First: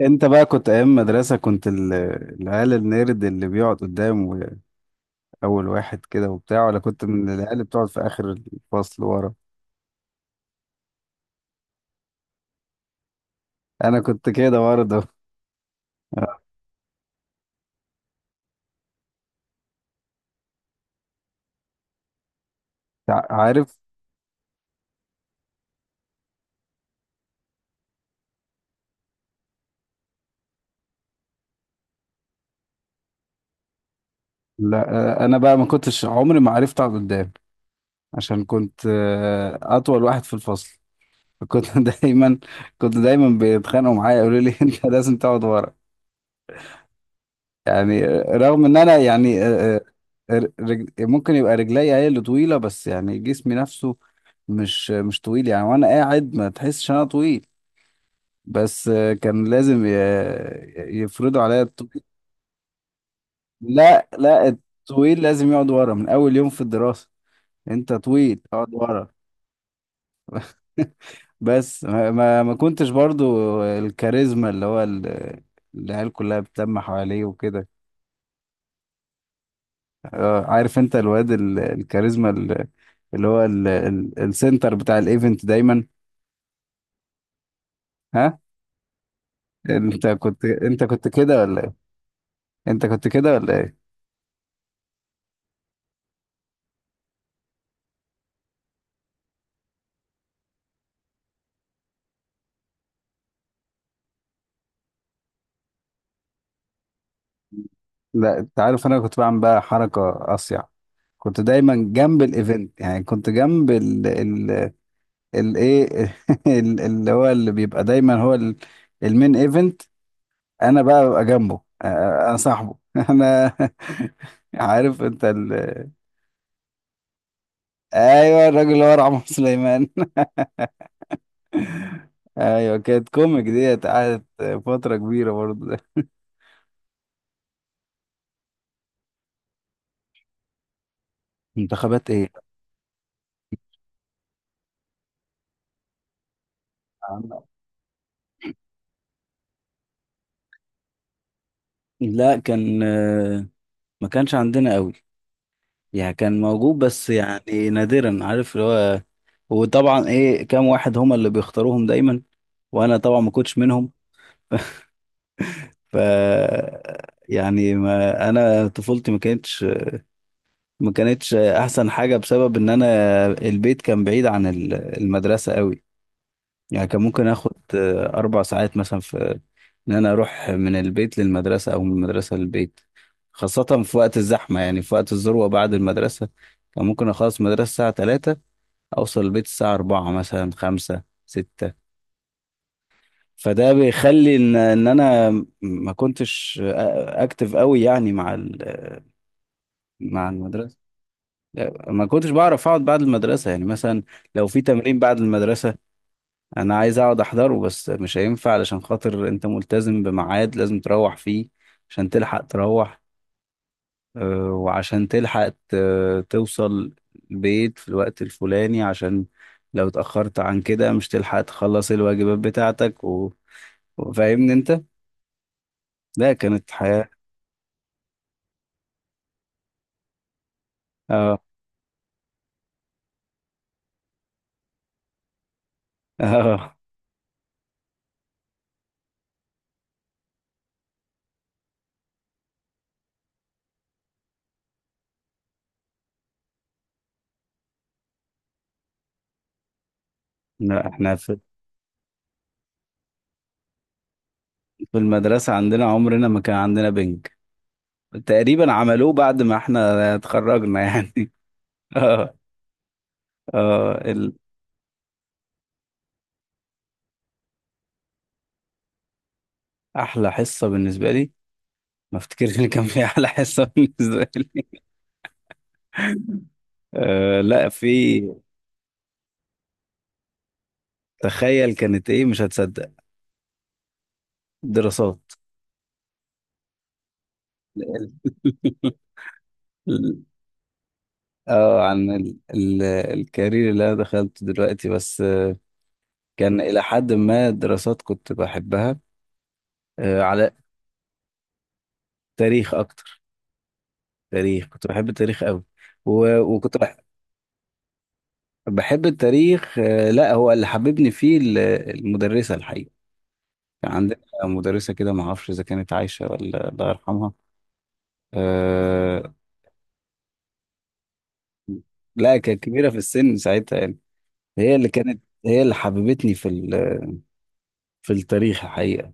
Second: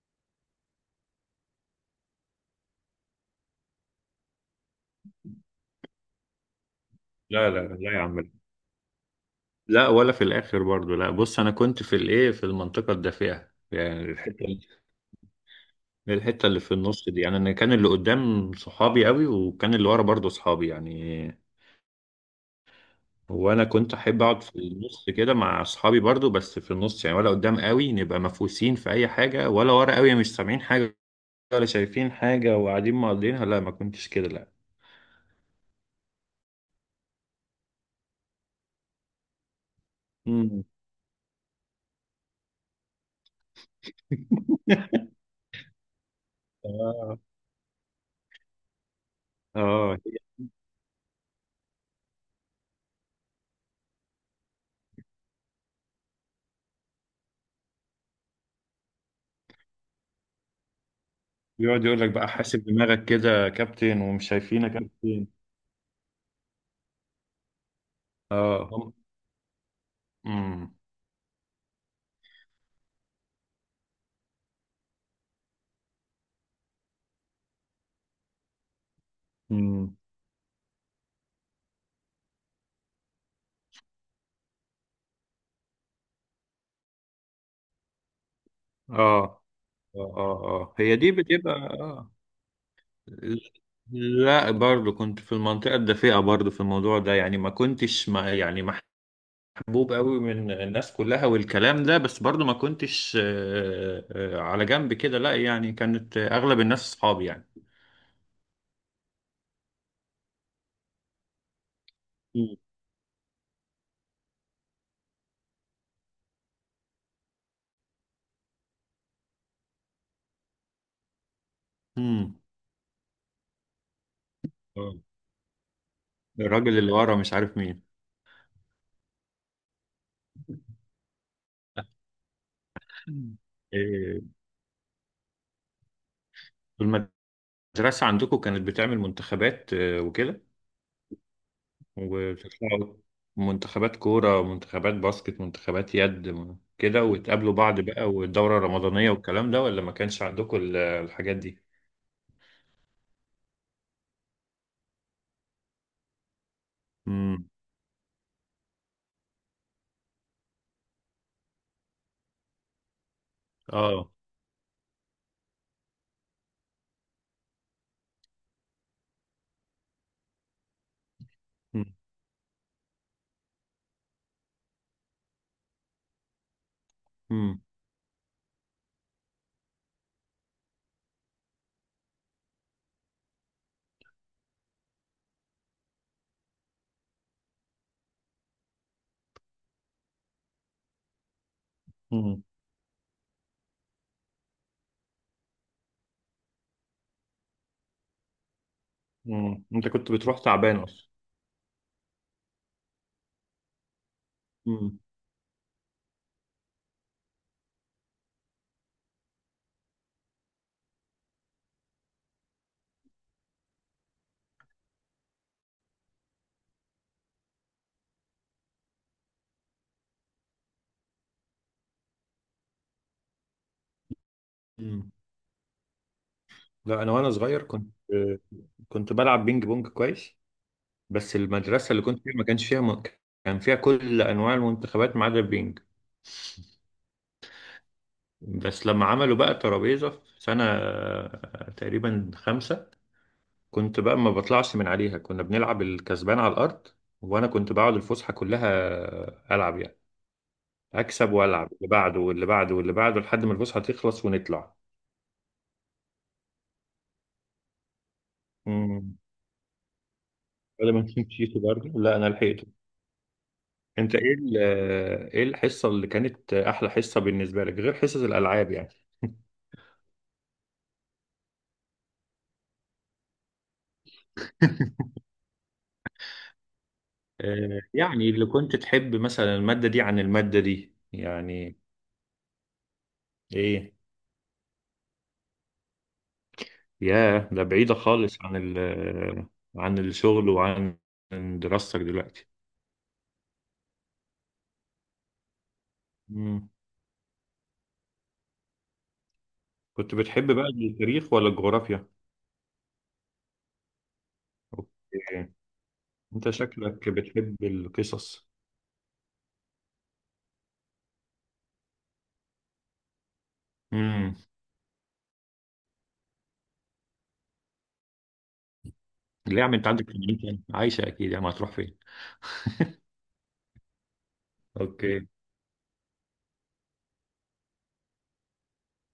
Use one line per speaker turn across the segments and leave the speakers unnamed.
انت بقى كنت ايام مدرسة العيال النيرد اللي بيقعد قدام اول واحد كده وبتاع، ولا كنت من
لا
العيال
لا
اللي بتقعد
لا يا
في
عم.
اخر الفصل ورا؟
لا ولا في الاخر برضو لا. بص انا كنت في في المنطقه الدافئه،
انا
يعني
كنت
الحته
كده
اللي
برضه.
الحته اللي في النص دي. يعني انا كان اللي قدام صحابي قوي، وكان اللي ورا برضو صحابي يعني. وانا
عارف؟
كنت احب اقعد في النص كده مع اصحابي برضو، بس في النص يعني، ولا قدام قوي نبقى مفوسين في اي حاجه، ولا ورا قوي مش سامعين حاجه ولا شايفين حاجه وقاعدين مقضينها. لا، ما كنتش كده لا.
لا انا بقى ما كنتش، عمري ما عرفت اقعد قدام عشان كنت اطول واحد في
مم.
الفصل. فكنت دايما كنت دايما بيتخانقوا معايا، يقولوا لي انت لازم تقعد ورا.
اه.
يعني رغم ان انا
آه.
ممكن يبقى رجليا هي اللي طويله، بس يعني جسمي نفسه مش طويل يعني، وانا قاعد ما تحسش انا طويل. بس كان لازم يفرضوا عليا
بيقعد يقول
الطويل.
لك بقى حاسب دماغك كده يا كابتن،
لا،
ومش
لا،
شايفينك يا
الطويل
كابتن.
لازم يقعد ورا من اول يوم في الدراسه. انت طويل
اه،
اقعد ورا.
امم.
بس ما كنتش برضو الكاريزما، العيال كلها بتلم حواليه وكده.
امم.
عارف انت الواد الكاريزما، ال- اللي هو ال- ال- السنتر بتاع الايفنت دايما. ها،
اه اه
انت
اه. آه، هي
كنت
دي
كده
بتبقى
ولا ايه؟
اه.
انت كنت كده ولا ايه؟
لا، برضو كنت في المنطقة الدفيئة برضو في الموضوع ده، يعني ما كنتش ما يعني محبوب قوي من الناس كلها والكلام ده، بس برضو ما كنتش على جنب كده لا، يعني كانت اغلب الناس اصحابي يعني.
لا، انت عارف انا كنت بعمل بقى حركة اصيع. كنت دايما جنب الايفنت، يعني كنت جنب ال الايه اللي هو اللي بيبقى دايما هو المين ايفنت. انا بقى ببقى جنبه، انا
امم.
صاحبه. انا عارف انت
الراجل اللي ورا مش عارف مين.
ايوه، الراجل اللي هو رعمه سليمان. ايوه، كانت كوميك ديت،
إيه،
قعدت فترة كبيرة برضه.
طول ما المدرسة عندكم كانت بتعمل منتخبات وكده،
منتخبات ايه؟
وبتطلعوا منتخبات كورة، منتخبات باسكت، منتخبات يد، كده وتقابلوا بعض بقى، والدورة الرمضانية والكلام ده، ولا ما كانش عندكم الحاجات دي؟
لا، كان ما كانش عندنا قوي. يعني كان موجود بس
امم.
يعني نادرا، عارف اللي هو. وطبعا ايه، كام واحد هما اللي بيختاروهم دايما، وانا طبعا ما كنتش منهم.
اه.
ف يعني ما انا طفولتي ما كانتش
امم.
احسن حاجة بسبب ان انا البيت كان بعيد عن المدرسة قوي. يعني كان ممكن اخد
امم.
اربع ساعات مثلا في ان انا اروح من البيت للمدرسه او من المدرسه للبيت، خاصه في وقت الزحمه، يعني في وقت الذروه بعد المدرسه. كان ممكن اخلص مدرسه الساعه 3، اوصل البيت الساعه 4، مثلا 5، 6.
امم.
فده بيخلي ان انا ما كنتش اكتف قوي يعني مع
أمم. انت كنت
مع
بتروح تعبان
المدرسه.
اصلا؟
لا، ما كنتش بعرف اقعد بعد المدرسه، يعني مثلا لو في
امم.
تمرين بعد المدرسه، انا عايز اقعد احضره بس مش هينفع علشان خاطر انت ملتزم بميعاد لازم تروح فيه عشان تلحق تروح. وعشان تلحق توصل البيت في الوقت الفلاني، عشان لو اتأخرت عن كده مش تلحق تخلص الواجبات بتاعتك. وفاهمني انت.
امم.
لا، كانت
لا،
حياة.
انا وانا صغير كنت كنت بلعب بينج بونج كويس، بس
اه.
المدرسة اللي كنت فيها ما كانش فيها كان فيها كل انواع المنتخبات ما عدا البينج.
اه.
بس لما عملوا بقى الترابيزة في سنة تقريبا 5، كنت بقى ما بطلعش من عليها، كنا بنلعب الكسبان على الأرض، وأنا كنت بقعد الفسحة كلها ألعب يعني،
لا، احنا
أكسب
في
وألعب اللي بعده واللي بعده واللي بعده لحد ما الفسحة تخلص ونطلع.
المدرسة عندنا عمرنا ما كان عندنا بنج، تقريبا عملوه
امم.
بعد ما احنا اتخرجنا
ولا ما
يعني.
مشيت برضه، لا أنا
اه،
لحقته.
اه،
أنت إيه إيه الحصة اللي كانت أحلى حصة بالنسبة لك غير حصص الألعاب يعني؟
احلى حصة بالنسبة لي، ما افتكرش ان كان في احلى حصه بالنسبه لي. أه لا،
آه،
في.
يعني اللي كنت تحب مثلا المادة دي عن المادة دي
تخيل
يعني؟
كانت ايه، مش هتصدق؟
إيه؟
دراسات.
ياه، ده بعيدة خالص عن ال... عن
ال-
الشغل وعن
اه،
دراستك
عن ال
دلوقتي.
ال الكارير اللي انا دخلته دلوقتي، بس كان
مم.
الى حد ما دراسات كنت بحبها.
كنت
على
بتحب بقى التاريخ ولا الجغرافيا؟
تاريخ اكتر. تاريخ، كنت بحب التاريخ
اوكي.
قوي. و-
انت
وكنت بح-
شكلك بتحب القصص.
بحب التاريخ لا، هو اللي حببني فيه المدرسه الحقيقه. كان عندنا
امم.
مدرسه كده، ما اعرفش اذا كانت عايشه ولا الله يرحمها. آه،
ليه يا عم، انت عندك في المنيا؟ عايشة اكيد، يا ما هتروح فين؟
لا، كانت كبيرة في السن ساعتها يعني. هي اللي كانت،
اوكي.
هي اللي حببتني في التاريخ الحقيقة.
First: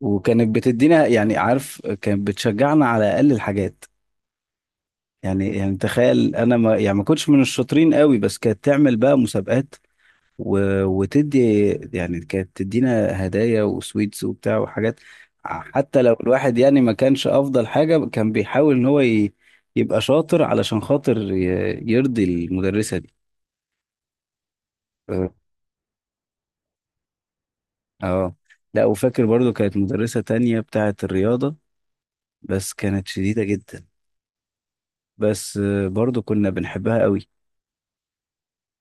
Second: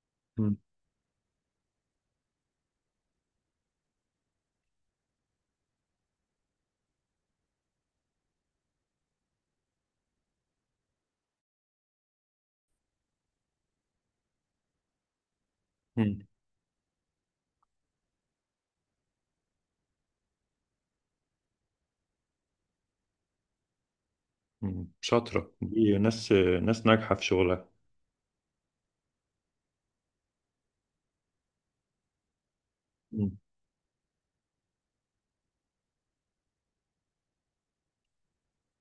وكانت
مم.
بتدينا، يعني عارف، كانت بتشجعنا على أقل الحاجات. يعني تخيل أنا، ما يعني ما كنتش من الشاطرين قوي، بس كانت تعمل بقى مسابقات و... وتدي، يعني كانت تدينا هدايا وسويتس وبتاع وحاجات. حتى لو
مم.
الواحد يعني ما كانش أفضل حاجة، كان بيحاول إن هو يبقى شاطر علشان خاطر يرضي المدرسة
مم.
دي.
شاطرة دي ناس، ناس ناجحة في شغلها.
اه. لا، وفاكر برضو كانت مدرسة تانية بتاعة الرياضة، بس كانت
مم.
شديدة جدا. بس برضو كنا بنحبها قوي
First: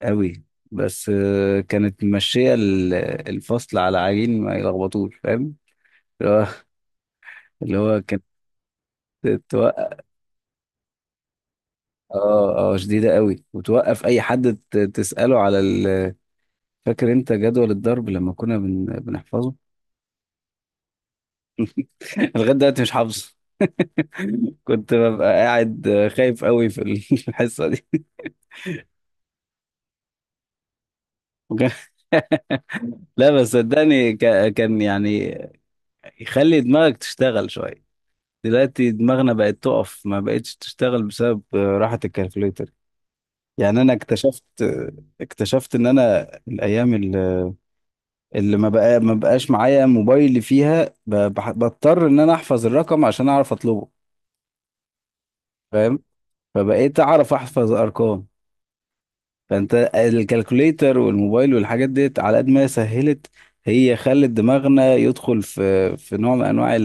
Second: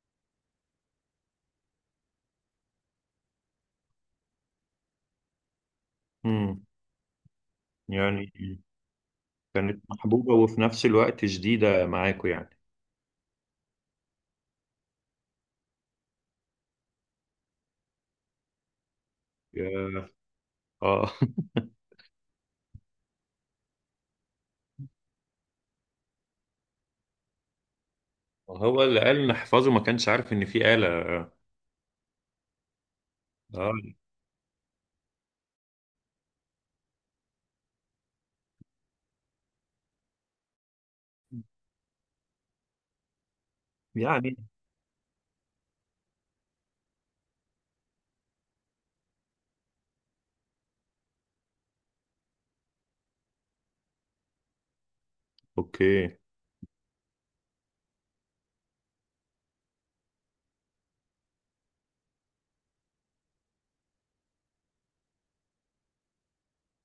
قوي. بس كانت ماشية الفصل على عجين ما يلخبطوش، فاهم؟ اللي هو،
مم.
كانت
يعني كانت
توقف.
محبوبة وفي نفس الوقت شديدة معاكوا يعني.
اه، اه، شديدة قوي، وتوقف اي حد تسأله على فاكر انت جدول الضرب لما كنا بنحفظه؟
يا- اه.
لغاية دلوقتي مش حافظه. كنت ببقى قاعد خايف قوي في الحصة دي.
هو اللي قال نحفظه ما كانش عارف ان في آلة.
لا، بس
آه.
صدقني، كان يعني يخلي دماغك تشتغل شوية. دلوقتي دماغنا بقت تقف، ما بقتش تشتغل بسبب راحة الكالكوليتر. يعني انا
يعني
اكتشفت، ان انا الايام اللي ما بقاش معايا موبايل فيها، بضطر ان انا احفظ الرقم عشان اعرف اطلبه، فاهم؟
أوكي.
فبقيت اعرف احفظ ارقام. فانت الكالكوليتر والموبايل والحاجات ديت على قد ما هي سهلت، هي خلت دماغنا يدخل في نوع من انواع،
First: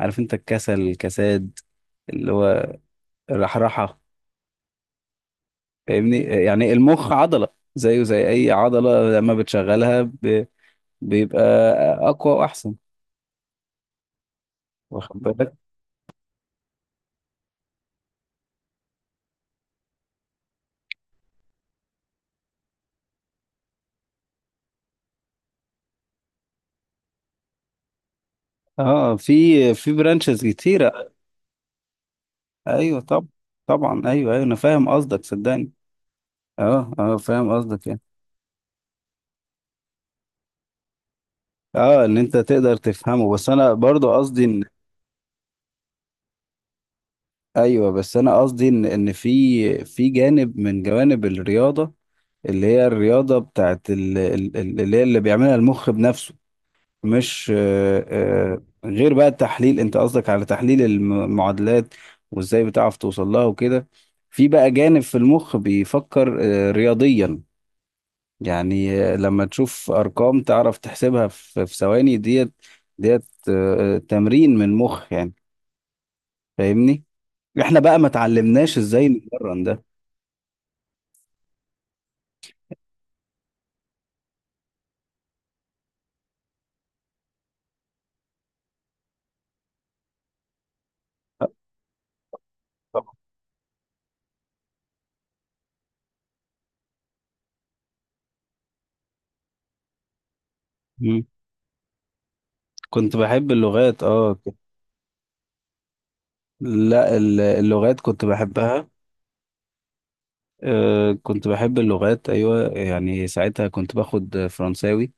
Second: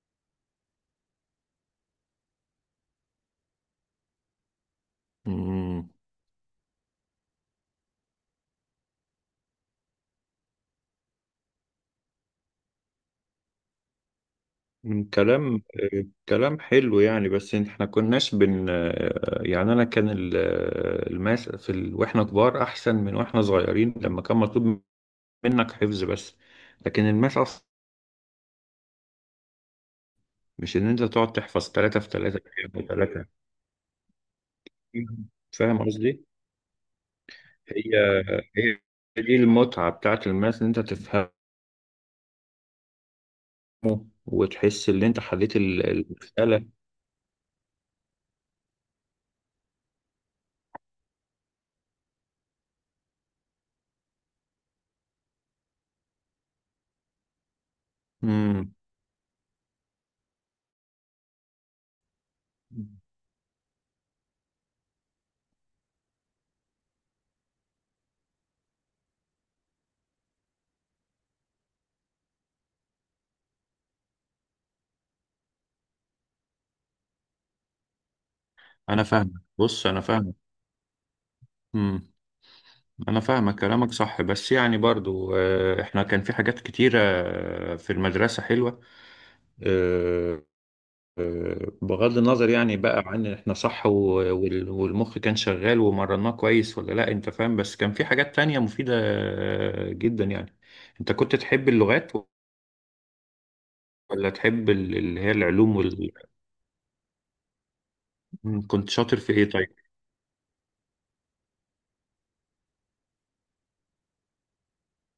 عارف انت، الكسل، الكساد، اللي هو الرحرحة.
مم.
فاهمني؟ يعني المخ عضلة، زيه زي اي عضلة، لما بتشغلها بيبقى اقوى واحسن،
مم،
واخد بالك؟
كلام كلام حلو، يعني بس احنا كناش بن يعني انا كان الماس في ال... واحنا كبار احسن من واحنا صغيرين، لما كان مطلوب منك حفظ بس. لكن الماس اصلا
اه، في برانشز
مش ان انت
كتيرة.
تقعد تحفظ ثلاثة في ثلاثة في
ايوه طب.
ثلاثة.
طبعا، ايوه، ايوه، انا فاهم قصدك صدقني.
فاهم قصدي؟
اه، اه، فاهم قصدك
هي
يعني.
هي دي المتعة بتاعت الماس، ان انت تفهمه
اه، ان انت تقدر تفهمه. بس انا برضو قصدي ان،
وتحس ان انت حليت المسألة.
ايوه، بس انا قصدي ان في جانب من جوانب الرياضة، اللي هي الرياضة بتاعت اللي هي اللي بيعملها المخ بنفسه. مش
مم.
غير بقى التحليل، انت قصدك على تحليل المعادلات وازاي بتعرف توصل لها وكده. في بقى جانب في المخ بيفكر رياضيا. يعني لما تشوف ارقام تعرف تحسبها في ثواني، ديت تمرين من مخ يعني. فاهمني؟ احنا بقى ما اتعلمناش
انا
ازاي
فاهمك،
نتمرن ده.
بص انا فاهمك. امم. انا فاهمك كلامك صح، بس يعني برضو احنا كان في حاجات كتيرة في المدرسة حلوة. آه، بغض النظر يعني بقى
طبعا.
عن احنا صح، والمخ كان شغال ومرناه كويس ولا لا، انت فاهم؟ بس كان في حاجات تانية مفيدة جدا يعني. انت
مم.
كنت تحب اللغات
كنت بحب اللغات،
ولا
اه.
تحب اللي هي العلوم وال...؟
لا، اللغات كنت
مم،
بحبها.
كنت شاطر في ايه طيب؟
كنت بحب اللغات أيوة، يعني ساعتها كنت باخد فرنساوي.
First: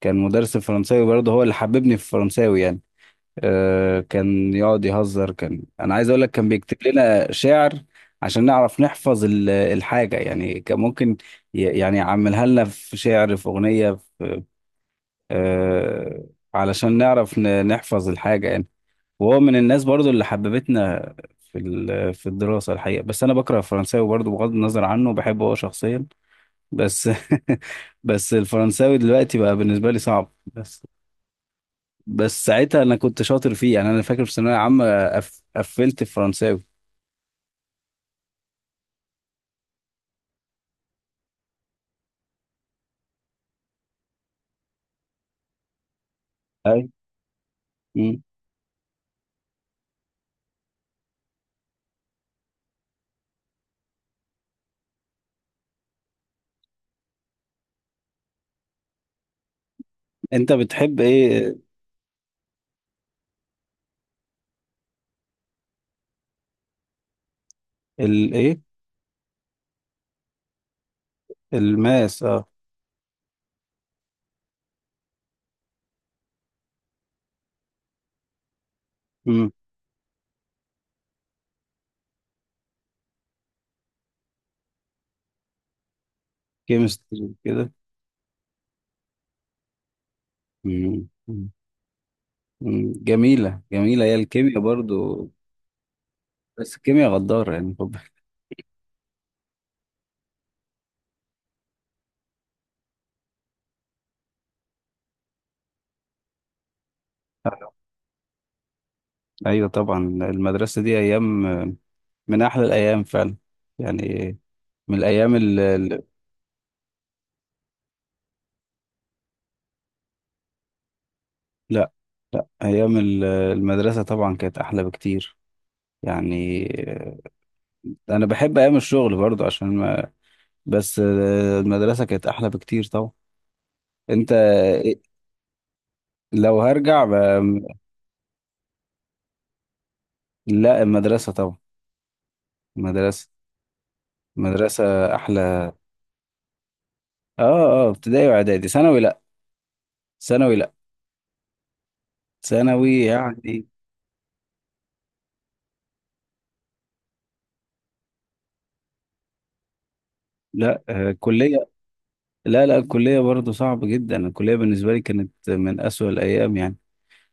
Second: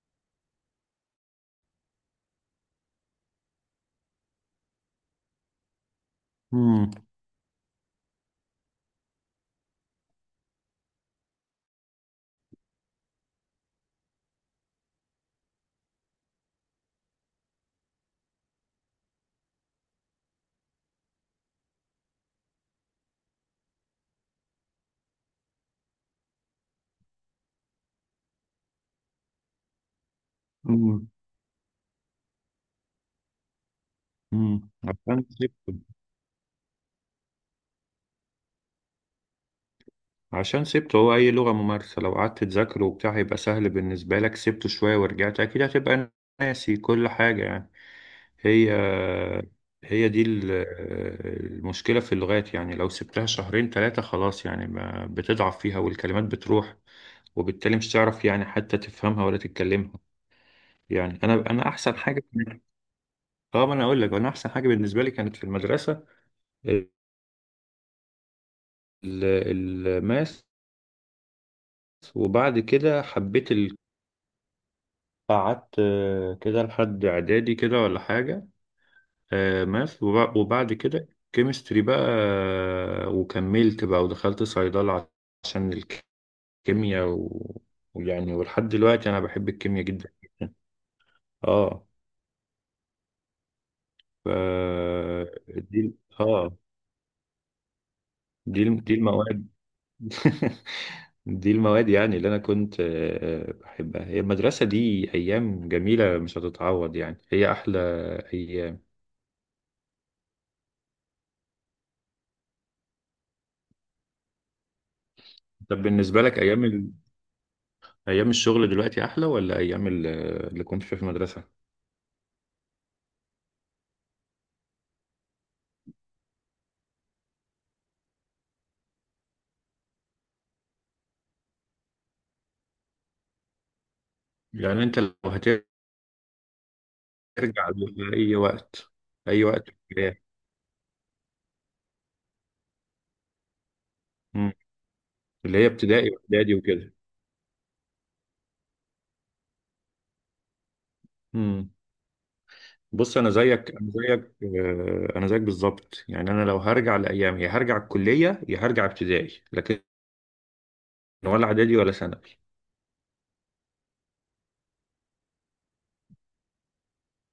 كان مدرس الفرنساوي برضه هو اللي حببني في الفرنساوي يعني. كان يقعد يهزر، كان أنا عايز أقول لك كان بيكتب
امم.
لنا شعر عشان نعرف نحفظ الحاجة يعني. كان ممكن يعني يعملها لنا في شعر، في أغنية، في آه، علشان نعرف نحفظ الحاجة يعني. وهو من الناس برضو اللي حببتنا في الدراسة الحقيقة، بس أنا بكره الفرنساوي برضو، بغض النظر عنه، بحبه هو شخصيا. بس بس الفرنساوي دلوقتي بقى بالنسبة لي صعب، بس
امم.
بس ساعتها أنا كنت شاطر فيه، يعني أنا فاكر في ثانوية
امم.
عامة قفلت الفرنساوي.
عشان سبته، هو أي لغة ممارسة لو قعدت تذاكره وبتاع هيبقى سهل بالنسبة لك، سبته شوية ورجعت أكيد هتبقى ناسي
أي.
كل حاجة يعني.
مم.
هي هي دي المشكلة في اللغات، يعني لو سبتها شهرين 3 خلاص يعني ما بتضعف فيها والكلمات بتروح، وبالتالي مش تعرف يعني حتى تفهمها ولا تتكلمها.
أنت بتحب
يعني أنا
إيه؟
أنا أحسن حاجة، اه ما أنا أقول لك، أنا أحسن حاجة بالنسبة لي كانت في المدرسة ال-
إيه؟
الماس.
الماس، أه.
وبعد كده حبيت، قعدت كده لحد اعدادي كده ولا حاجه.
مم.
ماث، وبعد كده كيمستري بقى. وكملت بقى ودخلت صيدله عشان الكيمياء
كيمستري كده.
ويعني. ولحد دلوقتي انا بحب الكيمياء جدا.
مم.
اه.
مم. جميلة، جميلة هي
ف
الكيمياء برضو.
دي اه.
بس الكيمياء غدارة يعني.
دي المواد. دي المواد يعني اللي انا كنت بحبها. هي المدرسه دي ايام جميله مش هتتعوض، يعني هي احلى ايام.
ايوه طبعا، المدرسه دي ايام من احلى الايام فعلا يعني، من الايام
طب بالنسبه لك ايام، ايام الشغل دلوقتي احلى ولا ايام اللي كنت فيها في المدرسه؟
لا، لا، ايام المدرسه طبعا كانت احلى بكتير يعني. انا بحب ايام الشغل برضو عشان ما، بس المدرسه كانت احلى بكتير طبعا. انت.
يعني انت لو هترجع
لو هرجع
لاي وقت، اي وقت في الحياة،
لا، المدرسه طبعا. المدرسه
مم.
المدرسه
اللي هي
احلى.
ابتدائي واعدادي وكده.
اه. اه، ابتدائي واعدادي، ثانوي لا، ثانوي لا،
مم.
ثانوي
بص انا
يعني.
زيك انا زيك آه، انا زيك بالظبط، يعني انا لو هرجع لايام، يا هرجع الكليه يا هرجع ابتدائي، لكن
لا،
ولا
كليه.
اعدادي ولا ثانوي.
لا لا، الكلية برضه صعبة جدا، الكلية بالنسبة لي كانت من أسوأ الأيام يعني.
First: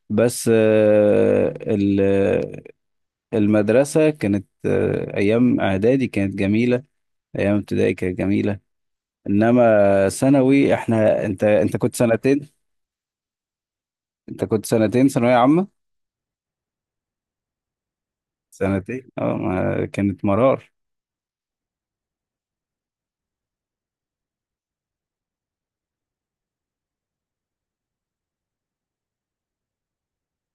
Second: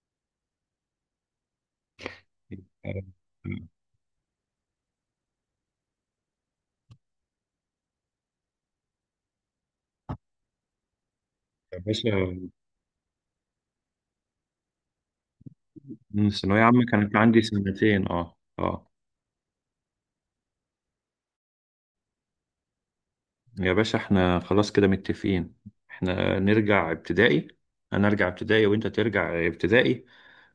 بس
آه،
المدرسة كانت، أيام إعدادي كانت جميلة، أيام ابتدائي كانت جميلة، إنما ثانوي، إحنا، أنت
يا
كنت
باشا.
سنتين، أنت كنت سنتين ثانوية عامة.
مم، الثانويه عامه كانت عندي سنتين، اه اه.
سنتين، أه، كانت مرار.
يا باشا احنا خلاص كده متفقين. احنا نرجع ابتدائي، انا ارجع ابتدائي وانت ترجع ابتدائي،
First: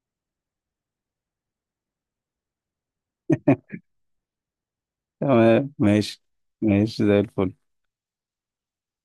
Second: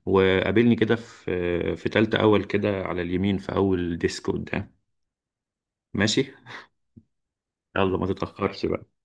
وقابلني كده في في تالتة اول كده على اليمين في اول ديسك قدام.
تمام، ماشي.
ماشي.
ماشي زي الفل.
يلا ما تتأخرش بقى.